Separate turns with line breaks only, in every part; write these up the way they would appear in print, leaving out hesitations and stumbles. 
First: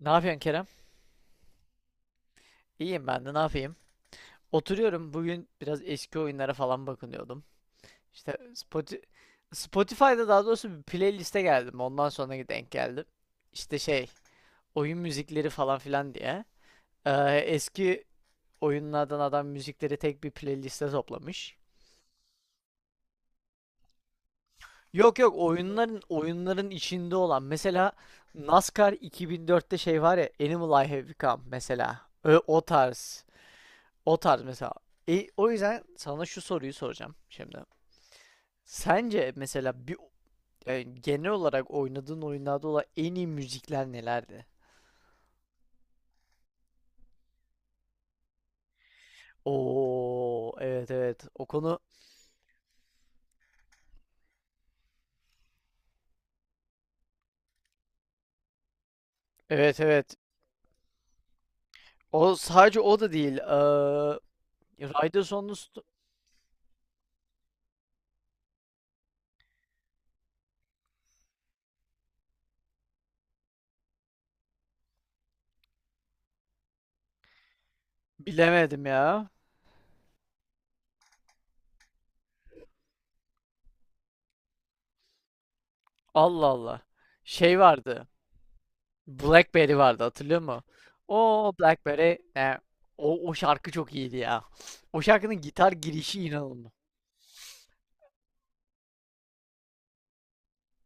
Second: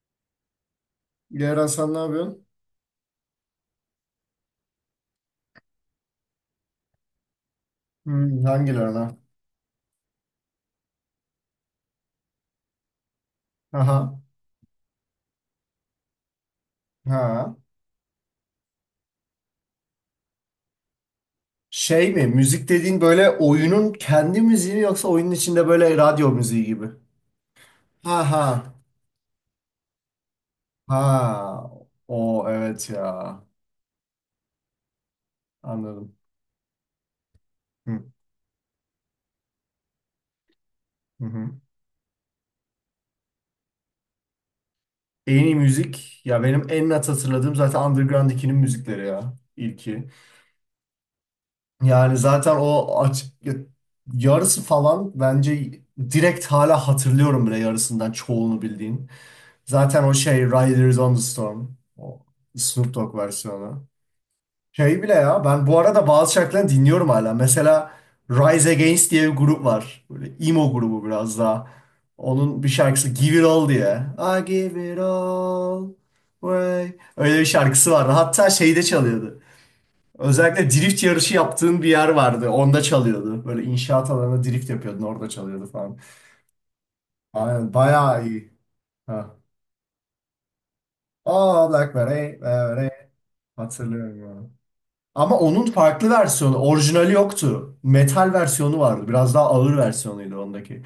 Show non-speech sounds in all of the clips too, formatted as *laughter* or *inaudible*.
Ne yapıyorsun Kerem?
Diğer Hasan, ne yapıyorsun?
İyiyim ben de ne yapayım? Oturuyorum. Bugün biraz eski oyunlara falan bakınıyordum. İşte
Hmm, hangilerine?
Spotify'da daha doğrusu bir playliste geldim. Ondan sonra denk geldim. İşte şey,
Aha.
oyun müzikleri falan filan diye. Ee,
Ha.
Eski oyunlardan adam müzikleri tek bir playliste toplamış.
Şey mi? Müzik dediğin böyle oyunun kendi müziği mi yoksa
Yok,
oyunun
yok,
içinde böyle
oyunların
radyo müziği gibi?
içinde olan mesela
Ha ha.
NASCAR 2004'te şey var ya, Animal I Have Become
Ha.
mesela.
O
O
evet
tarz.
ya.
O tarz mesela. O yüzden
Anladım.
sana şu soruyu soracağım şimdi.
Hı,
Sence mesela bir
hı
genel
hı.
olarak oynadığın oyunlarda olan en iyi müzikler nelerdi?
En iyi müzik ya, benim en net hatırladığım zaten Underground 2'nin müzikleri ya. İlki.
Oo, evet, evet. O konu,
Yani zaten yarısı falan bence direkt hala hatırlıyorum bile yarısından çoğunu bildiğin.
evet,
Zaten o
evet.
şey, Riders on the Storm. O
O sadece
Snoop
o da
Dogg
değil.
versiyonu. Şey bile
Riders
ya,
on the
ben bu
Sto-
arada bazı şarkılarını dinliyorum hala. Mesela Rise Against diye bir grup var. Böyle emo grubu biraz daha. Onun bir şarkısı Give It All diye. I give it all away. Öyle bir şarkısı vardı. Hatta şeyde
Bilemedim ya.
çalıyordu. Özellikle drift yarışı yaptığın bir yer vardı. Onda çalıyordu. Böyle inşaat alanında drift yapıyordun. Orada çalıyordu falan.
Allah Allah. Şey
Aynen,
vardı.
bayağı iyi. Ha.
Blackberry vardı, hatırlıyor musun? O
Oh,
Blackberry,
Blackberry.
o şarkı çok iyiydi
Hatırlıyorum
ya.
abi.
O
Ama
şarkının
onun
gitar
farklı
girişi
versiyonu,
inanılmaz.
orijinali yoktu. Metal versiyonu vardı. Biraz daha ağır versiyonuydu ondaki.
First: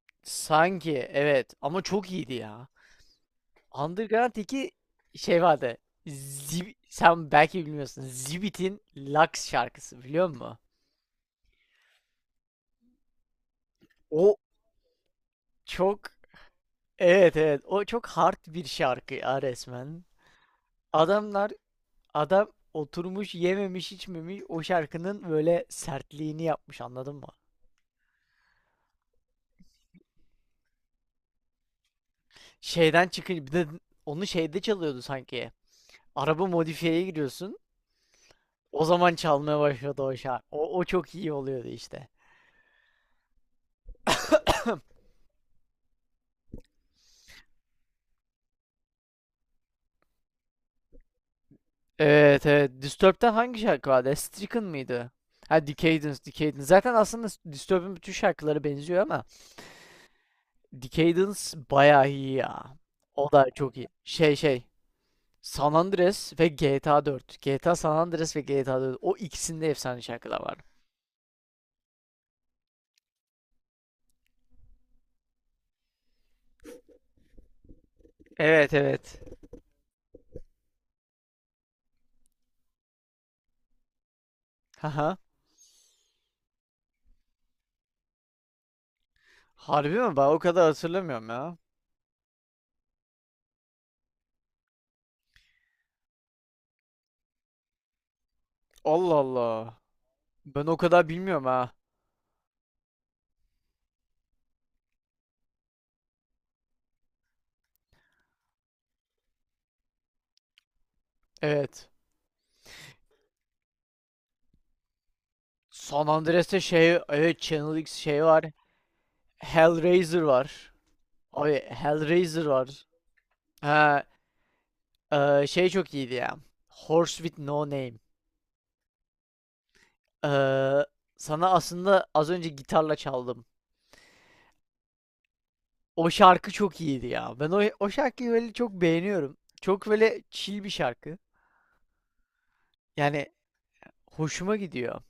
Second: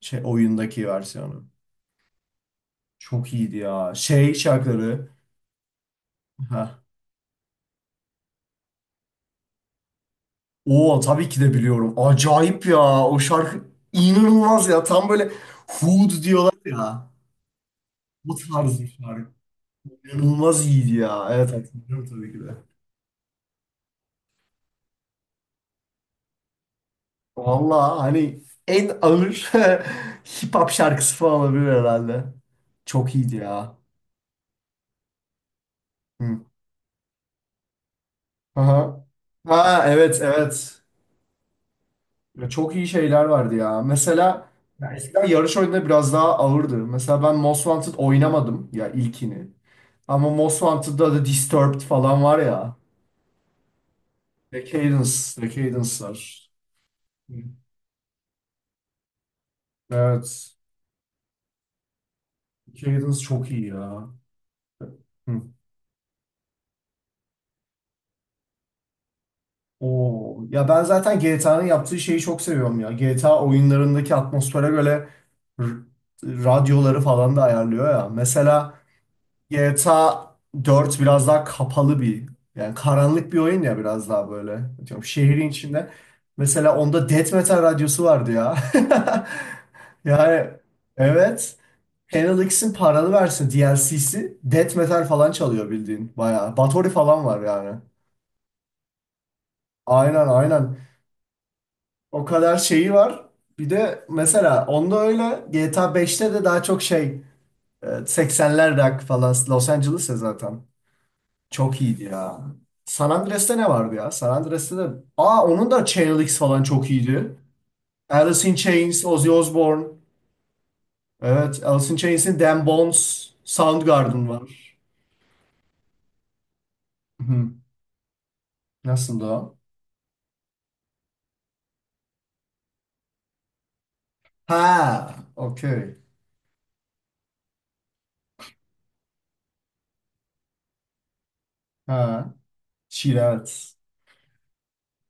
Şey, oyundaki
Sanki
versiyonu.
evet, ama çok iyiydi ya.
Çok iyiydi ya. Şey
Underground 2
şarkıları.
şey vardı.
Ha.
Sen belki bilmiyorsun. Zibit'in Lux şarkısı biliyor musun?
Oo, tabii ki de biliyorum. Acayip ya. O şarkı
O
inanılmaz ya. Tam böyle
çok
Hood diyorlar ya.
Evet, evet, o çok hard
Bu
bir
tarz bir
şarkı
şarkı.
ya resmen.
İnanılmaz iyiydi ya.
Adamlar,
Evet, hatırlıyorum tabii ki
adam
de.
oturmuş yememiş içmemiş o şarkının böyle sertliğini yapmış, anladın mı?
Valla hani en ağır *laughs* hip hop şarkısı falan olabilir herhalde.
Şeyden
Çok iyiydi
çıkınca bir de
ya.
onu şeyde çalıyordu sanki.
Hı.
Araba modifiyeye giriyorsun. O
Aha.
zaman çalmaya
Ha,
başladı o
evet
şarkı. O,
evet.
o çok iyi oluyordu işte.
Ya çok iyi şeyler vardı ya. Mesela ya eskiden yarış oyunları biraz daha ağırdı. Mesela ben Most Wanted oynamadım ya, ilkini. Ama Most Wanted'da da Disturbed falan var
Evet evet.
ya.
Disturbed'den hangi şarkı vardı? Stricken mıydı?
Decadence,
Ha,
Decadence
Decadence,
var.
Decadence. Zaten aslında
Hı.
Disturbed'in bütün şarkıları benziyor ama
Evet.
Decadence bayağı iyi ya.
Decadence
O da
çok iyi
çok iyi.
ya. Hı.
San Andreas ve GTA 4. GTA San Andreas ve GTA 4. O ikisinde efsane şarkılar
Oo.
var.
Ya ben zaten GTA'nın yaptığı şeyi çok seviyorum ya. GTA oyunlarındaki atmosfere göre r- radyoları falan da ayarlıyor ya.
Evet
Mesela
evet.
GTA dört biraz daha kapalı bir, yani karanlık bir oyun ya, biraz daha böyle. Diyorum,
Haha.
şehrin içinde. Mesela onda Death Metal radyosu vardı ya.
Harbi
*laughs*
mi? Ben o
Yani
kadar hatırlamıyorum
evet.
ya.
Channel X'in paralı versin DLC'si Death Metal falan çalıyor bildiğin, bayağı. Bathory falan var yani.
Allah Allah.
Aynen
Ben
aynen.
o kadar bilmiyorum ha.
O kadar şeyi var. Bir de mesela onda öyle, GTA beşte de daha çok şey, 80'ler rock falan Los Angeles'e zaten. Çok
Evet.
iyiydi ya. San Andreas'te ne vardı ya? San Andreas'te de... Aa, onun da
San
Chainlix
Andreas'te
falan çok
şey,
iyiydi.
evet, Channel X şey var.
Alice in Chains, Ozzy Osbourne.
Hellraiser var.
Evet,
Abi
Alice in Chains'in
Hellraiser
Damn
var.
Bones,
Ha,
Soundgarden var.
şey çok iyiydi ya. Horse with
Hı.
No Name.
Nasıldı o?
E, Sana aslında az önce gitarla çaldım.
Ha, okey.
O şarkı çok iyiydi ya. Ben o şarkıyı böyle çok beğeniyorum. Çok böyle chill bir şarkı.
Ha, Şir,
Yani
evet.
hoşuma gidiyor.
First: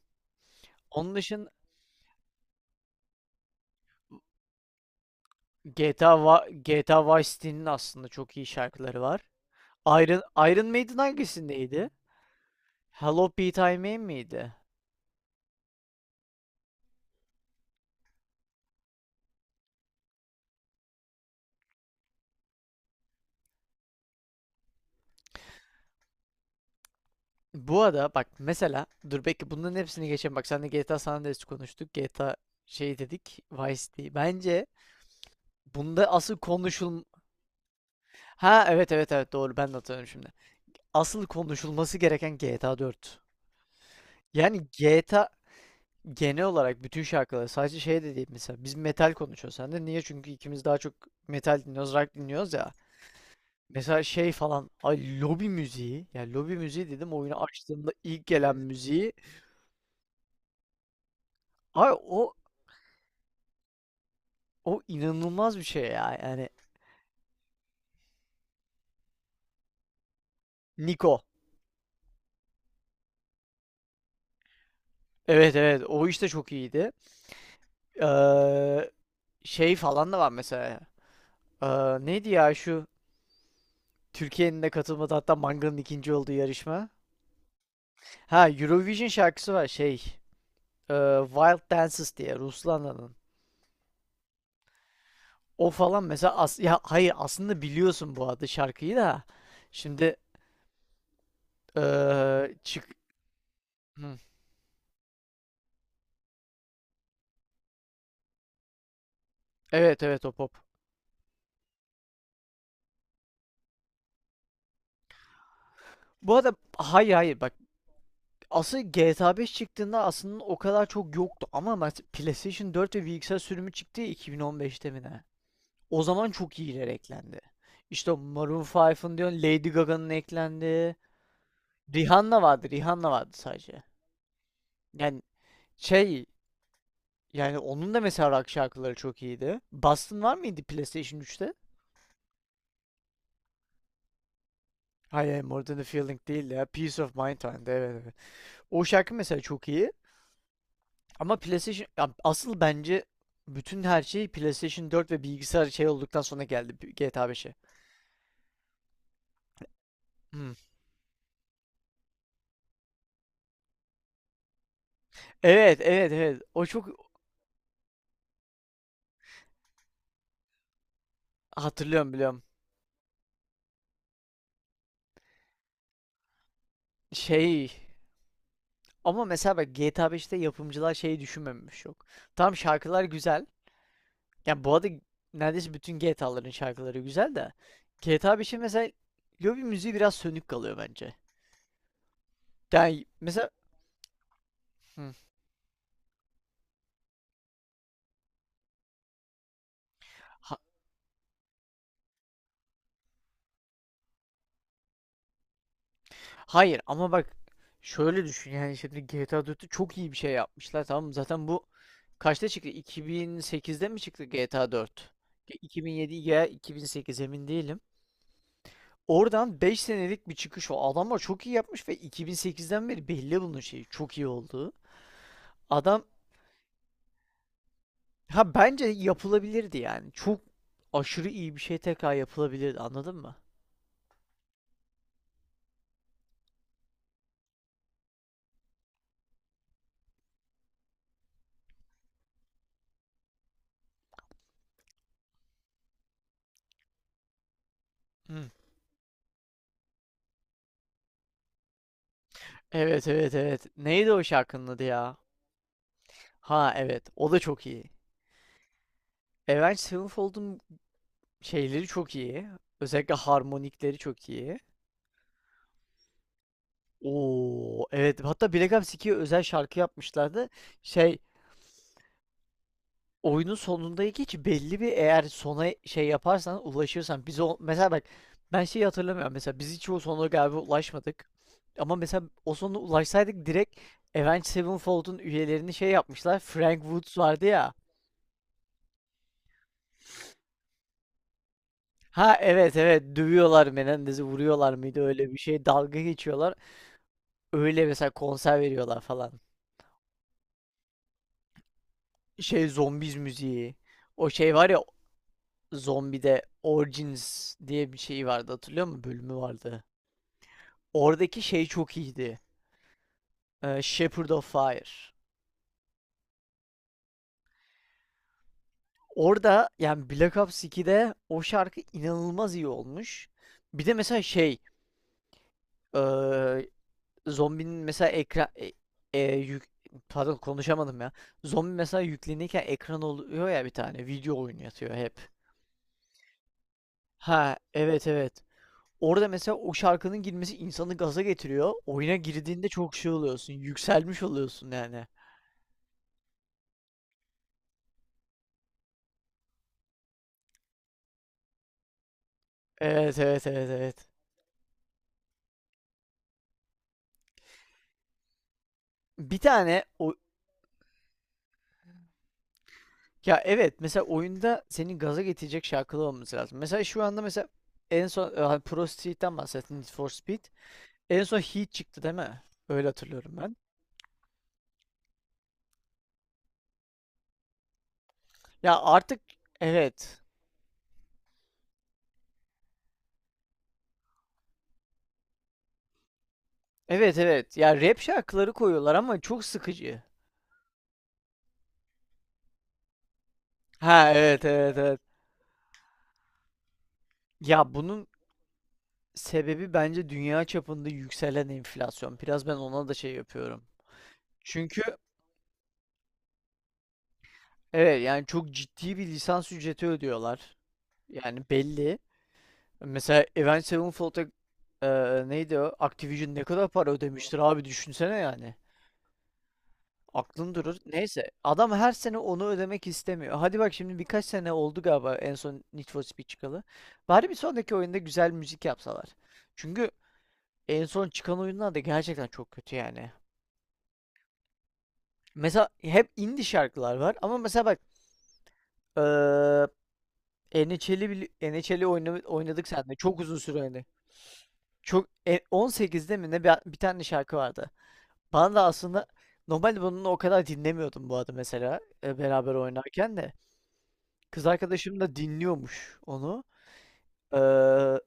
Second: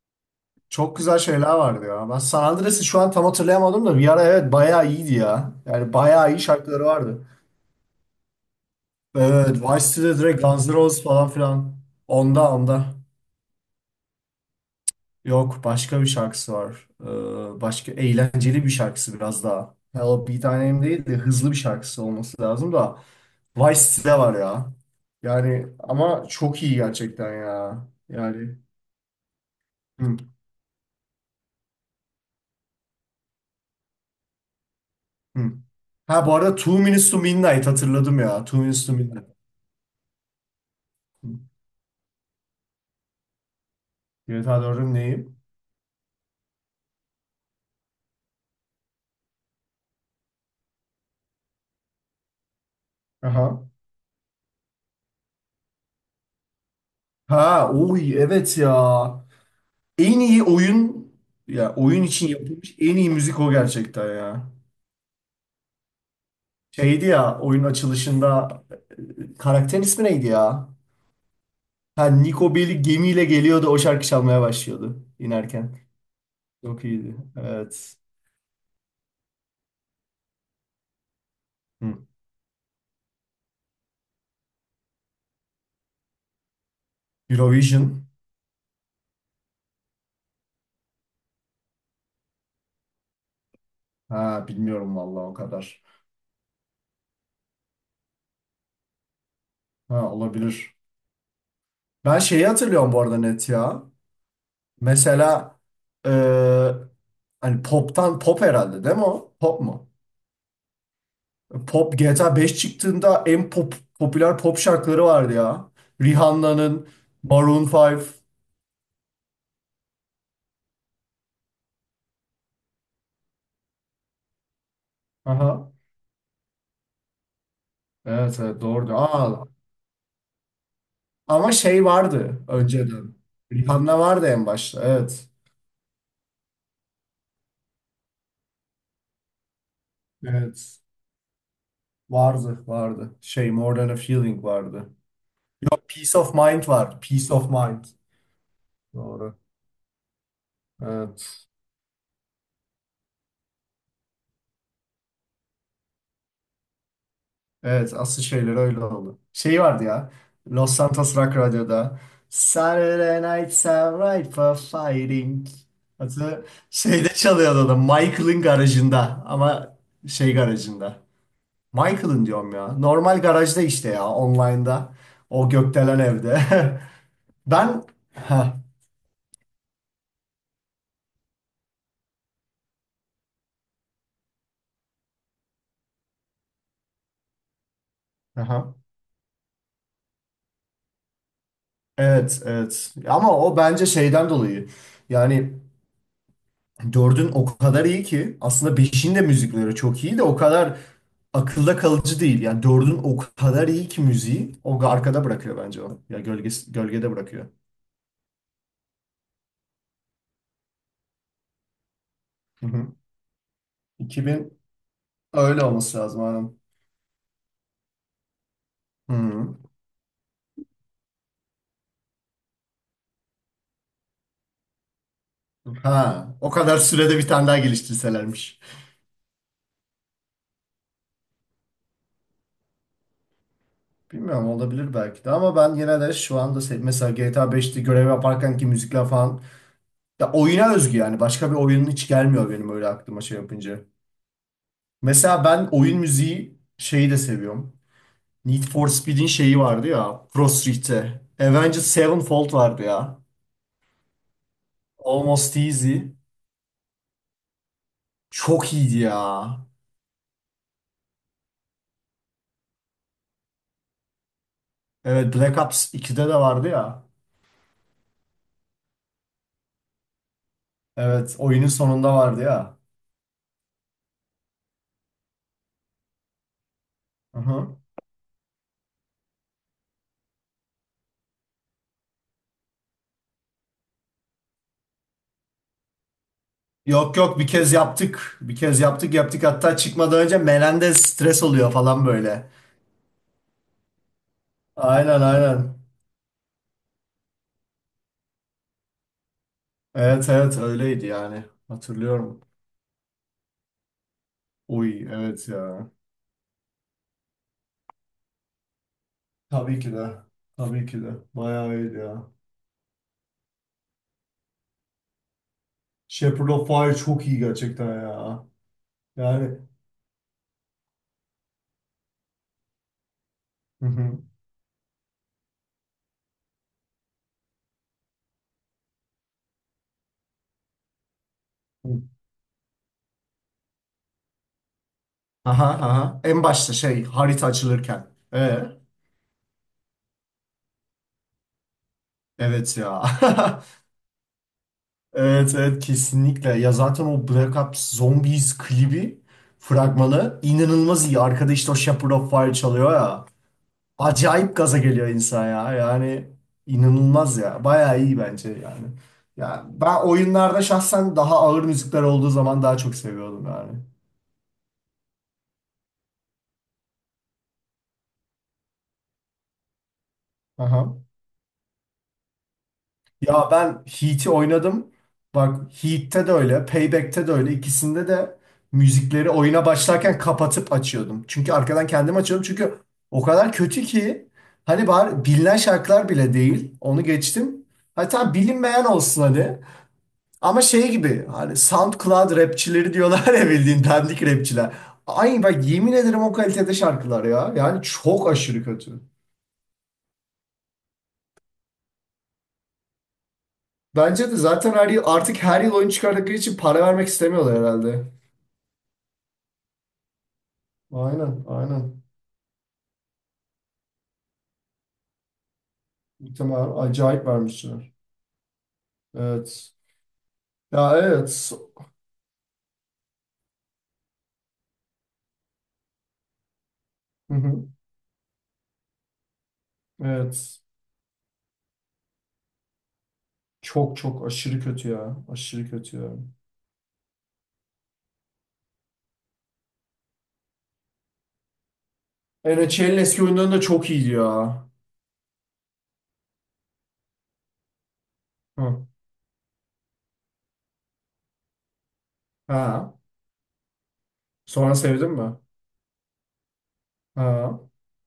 Çok
Onun
güzel şeyler
dışında
vardı ya. Ben San Andreas'ı şu an tam hatırlayamadım da, bir ara evet, bayağı iyiydi ya. Yani
GTA,
bayağı iyi
Va-
şarkıları
GTA
vardı.
Vice City'nin aslında çok iyi şarkıları var.
Evet, Vice City'de
Iron,
direkt
Iron
Guns N'
Maiden
Roses falan filan.
hangisindeydi?
Onda onda.
Hello Pete I Mame miydi?
Yok, başka bir şarkısı var. Başka eğlenceli bir şarkısı biraz daha. Hello bir tanem değil de, hızlı bir şarkısı olması lazım da. Vice City var ya. Yani ama çok iyi gerçekten
Bu
ya.
arada bak
Yani.
mesela dur, belki bunların hepsini
Hı,
geçelim. Bak sen de GTA San Andreas konuştuk. GTA şey dedik. Vice City. Bence
hı.
bunda
Ha, bu
asıl
arada Two
konuşul...
Minutes to Midnight hatırladım ya. Two
Ha
Minutes
evet
to
evet
Midnight.
evet, doğru, ben de hatırlıyorum şimdi. Asıl
Hı.
konuşulması gereken GTA 4.
GTA
Yani
4'ün
GTA
neyi?
genel olarak bütün şarkıları sadece şey de değil mesela. Biz metal konuşuyoruz sen de. Niye? Çünkü ikimiz daha çok metal dinliyoruz, rock dinliyoruz ya.
Aha.
Mesela şey falan. Ay, lobi müziği. Yani lobi müziği dedim, oyunu
Ha
açtığımda
oy,
ilk gelen
evet ya.
müziği.
En iyi oyun, ya
Ay,
oyun için
o
yapılmış en iyi müzik o gerçekten ya.
O inanılmaz bir şey ya. Yani
Şeydi ya, oyunun açılışında, karakterin ismi neydi ya?
Niko.
Ha, Niko Bellic gemiyle geliyordu, o şarkı çalmaya başlıyordu
Evet
inerken.
evet, o işte çok
Çok
iyiydi.
iyiydi. Evet.
Ee, Şey falan da var mesela.
Hı.
Neydi ya şu Türkiye'nin de katılmadığı, hatta Manga'nın ikinci olduğu yarışma.
Eurovision.
Ha, Eurovision şarkısı var şey. e, Wild Dances diye Ruslana'nın.
Ha, bilmiyorum vallahi o
O
kadar.
falan mesela, ya hayır, aslında biliyorsun bu adı şarkıyı da.
Ha,
Şimdi
olabilir. Ben şeyi
e, çık.
hatırlıyorum bu arada, net ya.
Hı.
Mesela, e, hani pop'tan, pop herhalde değil mi o? Pop mu?
Evet evet, o pop.
Pop, GTA 5 çıktığında en pop, popüler pop şarkıları vardı ya.
Bu arada
Rihanna'nın,
hayır, hayır, bak,
Maroon 5.
asıl GTA 5 çıktığında aslında o kadar çok yoktu ama PlayStation 4 ve bilgisayar sürümü çıktı ya, 2015'te mi ne?
Aha.
O zaman çok iyiler eklendi. İşte o
Evet, evet
Maroon
doğru.
5'ın diyorsun,
Aa,
Lady Gaga'nın eklendi.
ama şey
Rihanna
vardı
vardı, Rihanna
önceden.
vardı sadece.
Rihanna vardı en başta.
Yani
Evet.
şey, yani onun da mesela rock şarkıları çok iyiydi. Boston var mıydı
Evet.
PlayStation üçte?
Vardı, vardı. Şey, More Than a Feeling vardı.
Hayır, More Than a
Yok, Peace
Feeling
of
değil ya.
Mind var,
Peace of
Peace
Mind
of
vardı.
Mind.
Evet, evet. O şarkı
Doğru.
mesela çok iyi. Ama
Evet.
PlayStation, ya asıl bence bütün her şey PlayStation 4 ve bilgisayar şey olduktan sonra geldi bu GTA 5'e.
Evet, asıl şeyler öyle oldu. Şey vardı ya.
Hmm.
Los Santos Rock Radyo'da. Saturday nights are ripe for fighting.
Evet, evet,
Hatta
evet. O çok
şeyde çalıyordu da, Michael'ın garajında ama, şey garajında.
hatırlıyorum,
Michael'ın
biliyorum.
diyorum ya. Normal garajda işte, ya online'da. O gökdelen evde. *laughs*
Şey,
Ben, ha,
ama mesela bak GTA beşte yapımcılar şeyi düşünmemiş yok. Tam şarkılar güzel. Yani bu arada neredeyse bütün GTA'ların şarkıları güzel de GTA 5'in
aha.
mesela lobi müziği biraz sönük kalıyor bence.
Evet, evet.
Yani
Ama
mesela,
o bence şeyden dolayı. Yani dördün o kadar iyi ki, aslında beşin de müzikleri çok iyi de, o kadar akılda kalıcı değil. Yani dördün o kadar iyi ki müziği, o arkada bırakıyor bence onu. Ya gölgesi,
hayır,
gölgede
ama bak
bırakıyor.
şöyle düşün yani, şimdi GTA 4'te çok iyi bir şey yapmışlar, tamam mı? Zaten bu kaçta
Hı
çıktı?
hı.
2008'de mi çıktı
2000,
GTA 4?
öyle olması
2007
lazım
ya
hanım.
2008, emin değilim.
Hı hı.
Oradan 5 senelik bir çıkış o. Adamlar çok iyi yapmış ve 2008'den beri belli bunun şeyi çok iyi olduğu. Adam
Ha, o kadar sürede bir tane daha
ha,
geliştirselermiş.
bence yapılabilirdi yani. Çok aşırı iyi bir şey tekrar yapılabilirdi, anladın mı?
Bilmiyorum, olabilir belki de, ama ben yine de şu anda, mesela GTA 5'te görev yaparken ki müzikler falan, ya oyuna özgü yani, başka bir oyunun hiç gelmiyor benim öyle aklıma şey yapınca. Mesela ben oyun müziği şeyi de seviyorum.
Hı.
Need for Speed'in şeyi vardı ya, Pro Street'te. Avenged Sevenfold vardı
Evet
ya.
evet evet. Neydi o şarkının adı ya?
Almost Easy.
Ha evet, o da çok iyi.
Çok iyiydi ya.
Avenged Sevenfold'un şeyleri çok iyi. Özellikle harmonikleri çok iyi.
Evet, Black Ops 2'de de vardı ya.
Oo evet, hatta Black Ops 2'ye özel şarkı yapmışlardı. Şey,
Evet, oyunun sonunda vardı ya.
oyunun sonundaki hiç belli bir, eğer sona şey yaparsan ulaşırsan, biz o
Aha.
mesela bak, ben şeyi hatırlamıyorum mesela, biz hiç o sona galiba ulaşmadık. Ama mesela o sona ulaşsaydık direkt Avenged Sevenfold'un üyelerini şey yapmışlar. Frank
Yok
Woods
yok,
vardı
bir kez
ya.
yaptık. Bir kez yaptık, hatta çıkmadan önce Melendez stres oluyor falan
Ha
böyle.
evet evet, dövüyorlar Menendez'i, vuruyorlar mıydı,
Aynen
öyle bir şey,
aynen.
dalga geçiyorlar. Öyle mesela konser veriyorlar falan.
Evet evet, öyleydi yani. Hatırlıyorum.
Şey zombiz müziği. O şey var ya,
Uy, evet ya.
zombide Origins diye bir şey vardı, hatırlıyor musun? Bölümü
Tabii
vardı.
ki de. Tabii ki de.
Oradaki şey
Bayağı iyiydi
çok
ya.
iyiydi. Shepherd of Fire.
Shepherd of Fire çok iyi gerçekten ya. Yani.
Orada yani Black Ops 2'de o şarkı inanılmaz iyi olmuş. Bir
Hı
de mesela
hı.
şey eee, zombinin mesela ekran e, yük- pardon konuşamadım ya. Zombi mesela yüklenirken ekran oluyor ya, bir tane video oyunu oynatıyor hep.
Aha aha. En başta şey, harita
Ha
açılırken.
evet evet.
Ee,
Orada mesela o şarkının girmesi insanı gaza getiriyor. Oyuna girdiğinde
evet
çok
ya.
şey oluyorsun.
*laughs*
Yükselmiş oluyorsun yani.
Evet evet, kesinlikle. Ya zaten o Black Ops Zombies klibi, fragmanı inanılmaz iyi. Arkada işte o Shepherd of Fire çalıyor
Evet
ya.
evet evet evet.
Acayip gaza geliyor insan ya. Yani inanılmaz ya. Bayağı iyi bence yani.
Bir
Ya
tane
ben
o
oyunlarda şahsen daha ağır müzikler olduğu zaman daha çok
Ya
seviyordum yani.
evet, mesela oyunda senin gaza getirecek şarkılar olması lazım. Mesela şu anda mesela en son hani Pro Street'ten bahsettin, Need for Speed.
Aha.
En son Heat çıktı değil mi? Öyle hatırlıyorum
Ya
ben.
ben Heat'i oynadım. Bak Heat'te de öyle, Payback'te de öyle. İkisinde de
Ya artık
müzikleri oyuna başlarken
evet.
kapatıp açıyordum. Çünkü arkadan kendim açıyordum. Çünkü o kadar kötü ki, hani bari bilinen şarkılar bile değil. Onu
Evet evet.
geçtim.
Ya rap
Hatta
şarkıları
bilinmeyen
koyuyorlar ama
olsun
çok
hani.
sıkıcı.
Ama şey gibi, hani SoundCloud rapçileri diyorlar ya, bildiğin
Ha
dandik
evet
rapçiler.
evet evet.
Ay bak, yemin ederim o kalitede şarkılar ya.
Ya
Yani
bunun
çok aşırı kötü.
sebebi bence dünya çapında yükselen enflasyon. Biraz ben ona da şey yapıyorum.
Bence de zaten
Çünkü
her yıl, artık her yıl oyun çıkardıkları için para vermek istemiyorlar
evet,
herhalde.
yani çok ciddi bir lisans ücreti ödüyorlar. Yani
Aynen,
belli.
aynen.
Mesela Avenged Sevenfold'a e, neydi o? Activision ne kadar
Muhtemelen
para
acayip
ödemiştir abi,
vermişler.
düşünsene yani.
Evet.
Aklın durur.
Ya
Neyse.
evet.
Adam her sene onu ödemek istemiyor. Hadi bak, şimdi birkaç sene oldu galiba en son Need for Speed çıkalı. Bari
Hı
bir
hı.
sonraki oyunda güzel müzik yapsalar. Çünkü
Evet.
en son çıkan oyunlar da gerçekten çok kötü yani.
Çok çok aşırı kötü ya.
Mesela
Aşırı kötü
hep
ya.
indie şarkılar var ama mesela bak eee NHL'i oynadık seninle.
NHL'in
Çok
eski
uzun
oyunları
süre
da
oynadık.
çok iyiydi ya.
Çok 18'de mi ne bir tane şarkı vardı. Bana da
Hı.
aslında normalde bunu o kadar dinlemiyordum bu arada mesela beraber
Ha.
oynarken de. Kız
Sonra
arkadaşım
sevdin
da
mi?
dinliyormuş onu.
Ha.
Eee,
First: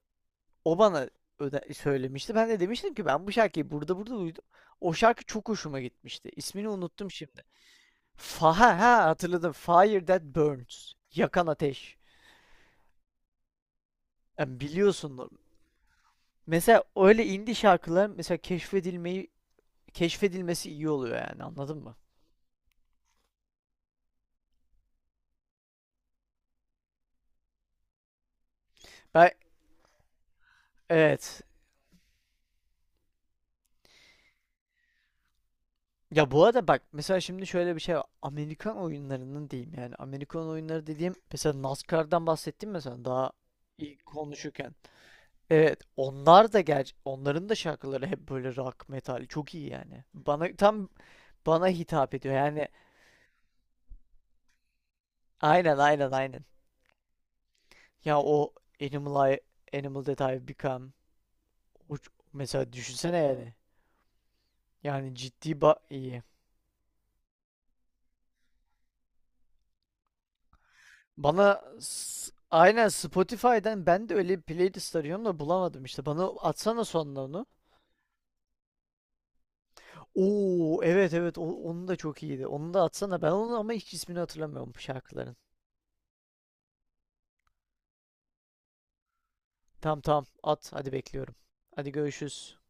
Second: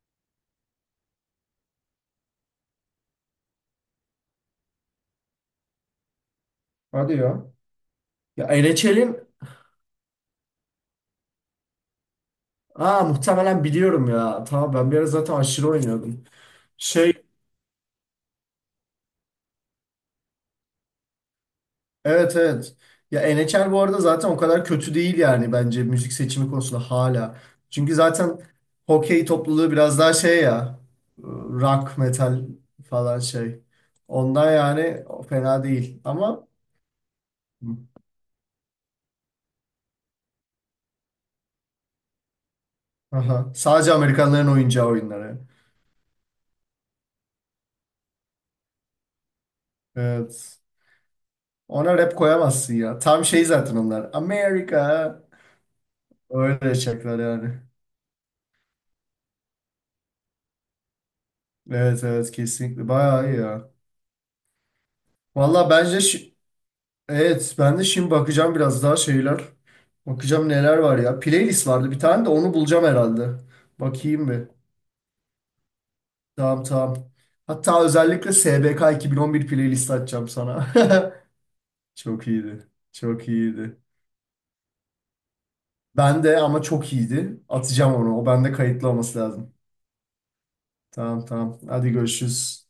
O bana söylemişti. Ben de demiştim ki ben bu şarkıyı burada burada duydum. O şarkı çok hoşuma gitmişti. İsmini unuttum
Hadi
şimdi.
ya. Ya
Ha, ha,
NHL'in,
hatırladım. Fire that burns. Yakan ateş.
ha muhtemelen biliyorum ya.
Yani
Tamam, ben bir ara
biliyorsun.
zaten aşırı oynuyordum.
Mesela
Şey,
öyle indie şarkılar mesela keşfedilmeyi keşfedilmesi iyi oluyor yani, anladın mı?
evet evet. Ya NHR bu arada zaten o kadar kötü değil yani bence, müzik seçimi konusunda hala. Çünkü zaten hokey
Ben
topluluğu biraz daha şey ya,
evet.
rock metal falan şey. Ondan yani, o fena değil
Ya bu
ama,
arada bak mesela şimdi şöyle bir şey var. Amerikan oyunlarının diyeyim, yani Amerikan oyunları dediğim, mesela NASCAR'dan bahsettim mesela daha
aha, sadece
ilk
Amerikanların
konuşurken.
oyuncağı oyunları.
Evet, onlar da onların da şarkıları hep böyle rock metal çok iyi yani. Bana
Evet.
tam bana
Ona rap
hitap ediyor yani,
koyamazsın ya. Tam şey zaten onlar. Amerika.
aynen, aynen, aynen.
Öyle şarkılar yani.
Ya o Animal I Animal That I've Become.
Evet evet,
Mesela
kesinlikle.
düşünsene
Bayağı iyi
yani.
ya.
Yani ciddi
Valla bence şu,
iyi.
evet, ben de şimdi bakacağım biraz daha şeyler. Bakacağım neler var ya. Playlist vardı bir tane de, onu bulacağım
Aynen,
herhalde.
Spotify'dan ben de
Bakayım
öyle bir
bir.
playlist arıyorum da bulamadım işte. Bana
Tamam
atsana
tamam.
sonuna onu.
Hatta özellikle SBK 2011 playlist açacağım sana.
Oo evet
*laughs*
evet, onu da çok
Çok
iyiydi.
iyiydi.
Onu da atsana.
Çok
Ben onun ama
iyiydi.
hiç ismini hatırlamıyorum bu şarkıların.
Ben de, ama çok iyiydi. Atacağım onu. O bende kayıtlı olması lazım.
Tamam tamam at, hadi
Tamam
bekliyorum.
tamam. Hadi
Hadi görüşürüz.
görüşürüz.